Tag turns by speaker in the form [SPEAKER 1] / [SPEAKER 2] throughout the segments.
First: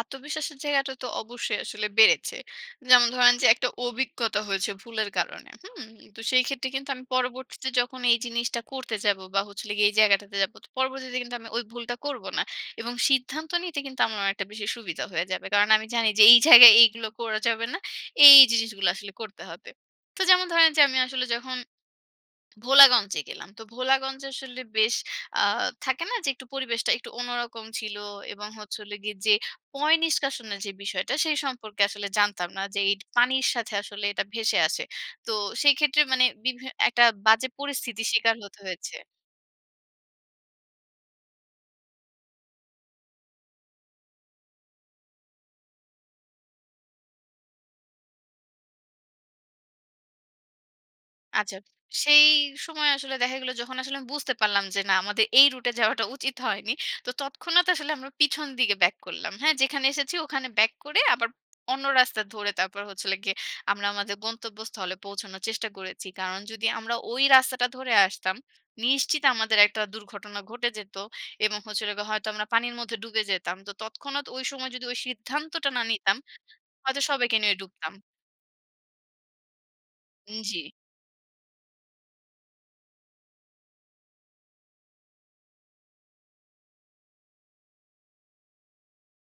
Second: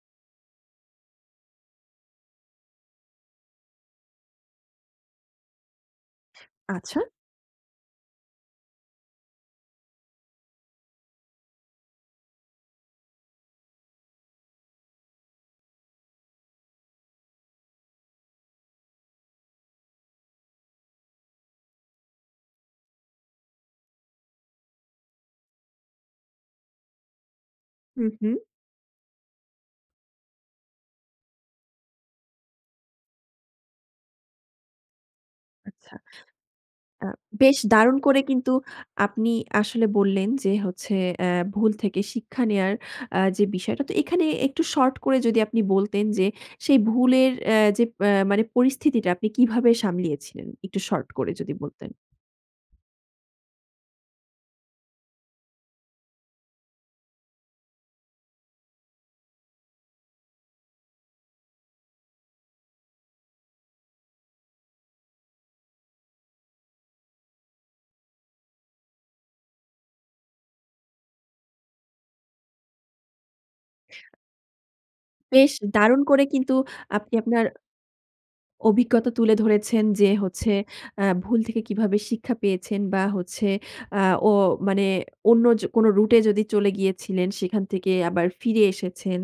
[SPEAKER 1] আত্মবিশ্বাসের জায়গাটা তো অবশ্যই আসলে বেড়েছে। যেমন ধরেন যে, একটা অভিজ্ঞতা হয়েছে ভুলের কারণে হুম? তো সেই ক্ষেত্রে কিন্তু
[SPEAKER 2] আচ্ছা!
[SPEAKER 1] আমি পরবর্তীতে যখন এই জিনিসটা করতে যাব বা হচ্ছিলগে এই জায়গাটাতে যাবো তো পরবর্তীতে কিন্তু আমি ওই ভুলটা করব না এবং সিদ্ধান্ত নিতে কিন্তু আমার অনেকটা বেশি সুবিধা হয়ে যাবে। কারণ আমি জানি যে, এই জায়গায় এইগুলো করা যাবে না। এই, এই জিনিসগুলো আসলে করতে হবে। তো যেমন ধরেন যে, আমি আসলে যখন ভোলাগঞ্জে গেলাম। তো ভোলাগঞ্জে আসলে বেশ আ থাকে না যে, একটু পরিবেশটা একটু অন্যরকম ছিল
[SPEAKER 2] হুম, হুম।
[SPEAKER 1] এবং হচ্ছে হল গিয়ে যে, পয় নিষ্কাশনের যে, বিষয়টা সেই সম্পর্কে আসলে জানতাম না যে, এই পানির সাথে আসলে এটা ভেসে আসে। তো সেই
[SPEAKER 2] আচ্ছা।
[SPEAKER 1] ক্ষেত্রে মানে বিভে একটা
[SPEAKER 2] আ
[SPEAKER 1] বাজে
[SPEAKER 2] বেশ দারুণ
[SPEAKER 1] পরিস্থিতি
[SPEAKER 2] করে
[SPEAKER 1] স্বীকার
[SPEAKER 2] কিন্তু
[SPEAKER 1] হতে হয়েছে।
[SPEAKER 2] আপনি আসলে বললেন যে, হচ্ছে আ ভুল থেকে শিক্ষা নেওয়ার আ যে, বিষয়টা। তো এখানে একটু শর্ট করে যদি আপনি বলতেন যে, সেই ভুলের অ্যা যে, অ্যা মানে পরিস্থিতিটা আপনি কিভাবে সামলিয়েছিলেন একটু শর্ট করে যদি
[SPEAKER 1] আচ্ছা।
[SPEAKER 2] বলতেন।
[SPEAKER 1] সেই সময় আসলে দেখা গেলো যখন আসলে আমি বুঝতে পারলাম যে, না আমাদের এই রুটে এ যাওয়াটা উচিত হয়নি। তো তৎক্ষণাৎ আসলে আমরা পিছন দিকে ব্যাক করলাম, হ্যাঁ? যেখানে এসেছি ওখানে ব্যাক করে আবার অন্য রাস্তা ধরে তারপর হচ্ছিলগে আমরা আমাদের গন্তব্যস্থলে পৌঁছানোর চেষ্টা করেছি। কারণ যদি আমরা ওই রাস্তাটা ধরে আসতাম, নিশ্চিত আমাদের একটা দুর্ঘটনা ঘটে যেত এবং হচ্ছিলগে হয়তো আমরা পানির মধ্যে ডুবে যেতাম। তো তৎক্ষণাৎ সময় যদি ওই
[SPEAKER 2] বেশ
[SPEAKER 1] সিদ্ধান্তটা না
[SPEAKER 2] দারুন
[SPEAKER 1] নিতাম
[SPEAKER 2] করে কিন্তু
[SPEAKER 1] হয়তো
[SPEAKER 2] আপনি
[SPEAKER 1] সবাইকে
[SPEAKER 2] আপনার
[SPEAKER 1] নিয়ে ডুবতাম।
[SPEAKER 2] অভিজ্ঞতা তুলে ধরেছেন যে,
[SPEAKER 1] হুম,
[SPEAKER 2] হচ্ছে
[SPEAKER 1] জি।
[SPEAKER 2] আ ভুল থেকে কিভাবে শিক্ষা পেয়েছেন বা হচ্ছে আ ও মানে অন্য জো কোন রুটে এ যদি চলে গিয়েছিলেন সেখান থেকে আবার ফিরে এসেছেন।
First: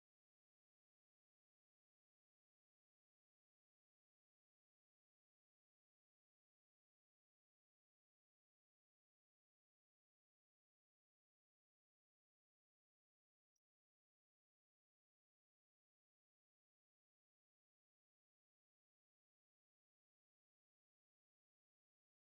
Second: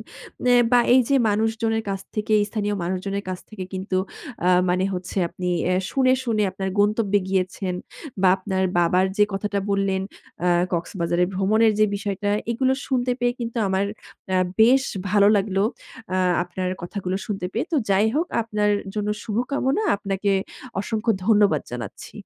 [SPEAKER 2] এ বা এই যে, মানুষজনের কাছ থেকে স্থানীয় মানুষজনের কাছ থেকে কিন্তু আ মানে হচ্ছে আপনি অ্যা শুনে, শুনে আপনার গন্তব্যে গিয়েছেন বা আপনার বাবার যে, কথাটা বললেন আ কক্সবাজারে ভ্রমণের যে, বিষয়টা এগুলো শুনতে পেয়ে কিন্তু আমার আ বেশ ভালো লাগলো আ আপনার কথাগুলো শুনতে পেয়ে। তো যাই হোক আপনার জন্য শুভকামনা, আপনাকে অসংখ্য ধন্যবাদ জানাচ্ছি।